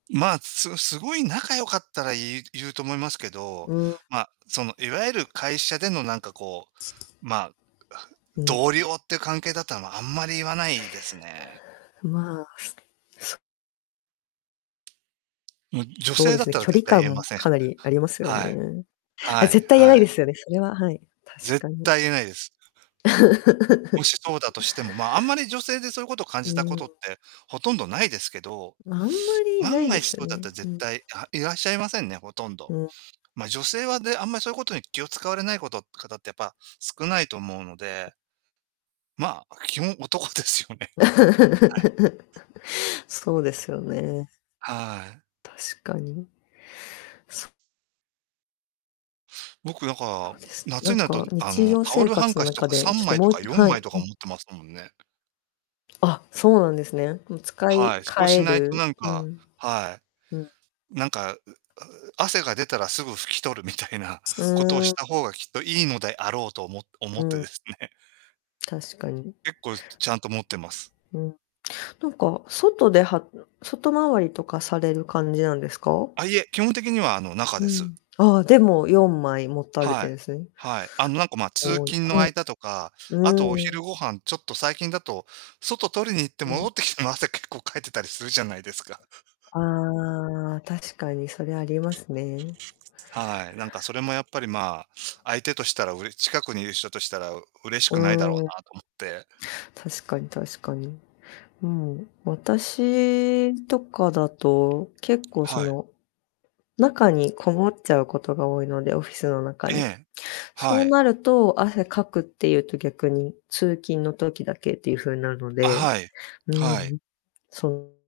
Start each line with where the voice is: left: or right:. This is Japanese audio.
right: まあ、すすごい仲良かったら、言う言うと思いますけど、
left: うん。
right: ま、そのいわゆる会社での会社でのなんかこう、まあ、は
left: うん。
right: 同僚って関係だったら、ま、あんまり言わないですね。
left: まあ。
right: ん、女
left: そう
right: 性
left: で
right: だっ
left: すね、
right: たら
left: 距
right: 絶
left: 離
right: 対
left: 感
right: 言えま
left: も
right: せん。
left: かなりありますよ
right: はい。
left: ね。あ、
right: はい
left: 絶対言えな
right: は
left: いで
right: い。
left: すよね、それは、はい、確
right: 絶
left: かに。
right: 対言えないです。もしそうだ としても、まあ、あんまり女性でそういうこと感
left: う
right: じたこ
left: ー
right: とっ
left: ん。
right: て、ほとんどないですけど、
left: あんまりな
right: 万
left: いん
right: が
left: です
right: 一そ
left: よ
right: うだっ
left: ね、
right: たら、
left: う
right: 絶
left: ん。
right: 対あ、いらっしゃいませんね、ほとんど。
left: うん。
right: ま、女性はね、あんま、そうことに気を使われない事方ってやっぱ少ないと思うのでまあ、基本、男ですよね。はい。
left: そうですよね。
right: はい。
left: 確かに。そ
right: 僕なんか、
left: そうです。
right: 夏
left: な
right: に
left: ん
right: なると、
left: か
right: あ
left: 日
right: の、
left: 常
right: タオ
left: 生
right: ルハン
left: 活
right: カ
left: の
right: チと
left: 中
right: かさ
left: で、ち
right: ん
left: ょっ
right: ま
left: と
right: いと
left: もうい
right: かよん
left: は
right: まい
left: い。
right: と
left: う
right: か持
left: ん。
right: ってますもんね。
left: あ、そうなんですね。も、使
right: は
left: い
right: い、そ
left: 換
right: うし
left: え
right: ないと
left: る
right: なん
left: う
right: か、
left: ん。
right: はい。
left: うん。
right: なんか、うう汗が出たらすぐ拭き取るみたいな
left: う
right: ことを
left: ー
right: し
left: ん。
right: た方がきっといいのであろうとおも思
left: う
right: ってで
left: ん。
right: すね。
left: 確かに。
right: 結構、ちちゃんと持ってます。
left: うん、なんか外で、はん、外回りとかされる感じなんですか？
right: あ、いえ、基本的には、あの、中
left: う
right: です。
left: ん、ああ、でも、4枚持たれ
right: は
left: て
right: い。
left: んすね。
right: はい。あの、なんか、ま、通
left: 多い
right: 勤の
left: はい。
right: 間とか、
left: う
right: あとお
left: ー
right: 昼
left: ん。
right: ご飯、ちょっと最近だと、外、取りに行って
left: う
right: 戻
left: ん。
right: ってきても、汗、結構、かいてたりするじゃないですか。
left: ああ、確かにそれありますね。
right: はい、なんかそれもやっぱりまあ、相手としたら、うれ近くにいる人としたら嬉しくないだろう
left: うーん。
right: なと思って。
left: 確かに確かに、うん、私とかだと結構、そ
right: はい。
left: の、中にこもっちゃうことが多いので、オフィスの中
right: え
left: に、
right: え。は
left: そう
right: い。
left: なると、汗かくってゆうと、逆に、通勤の時だけっていうふうなの
right: あ、
left: で、
right: はい。
left: うん、
right: はい。
left: う、そう。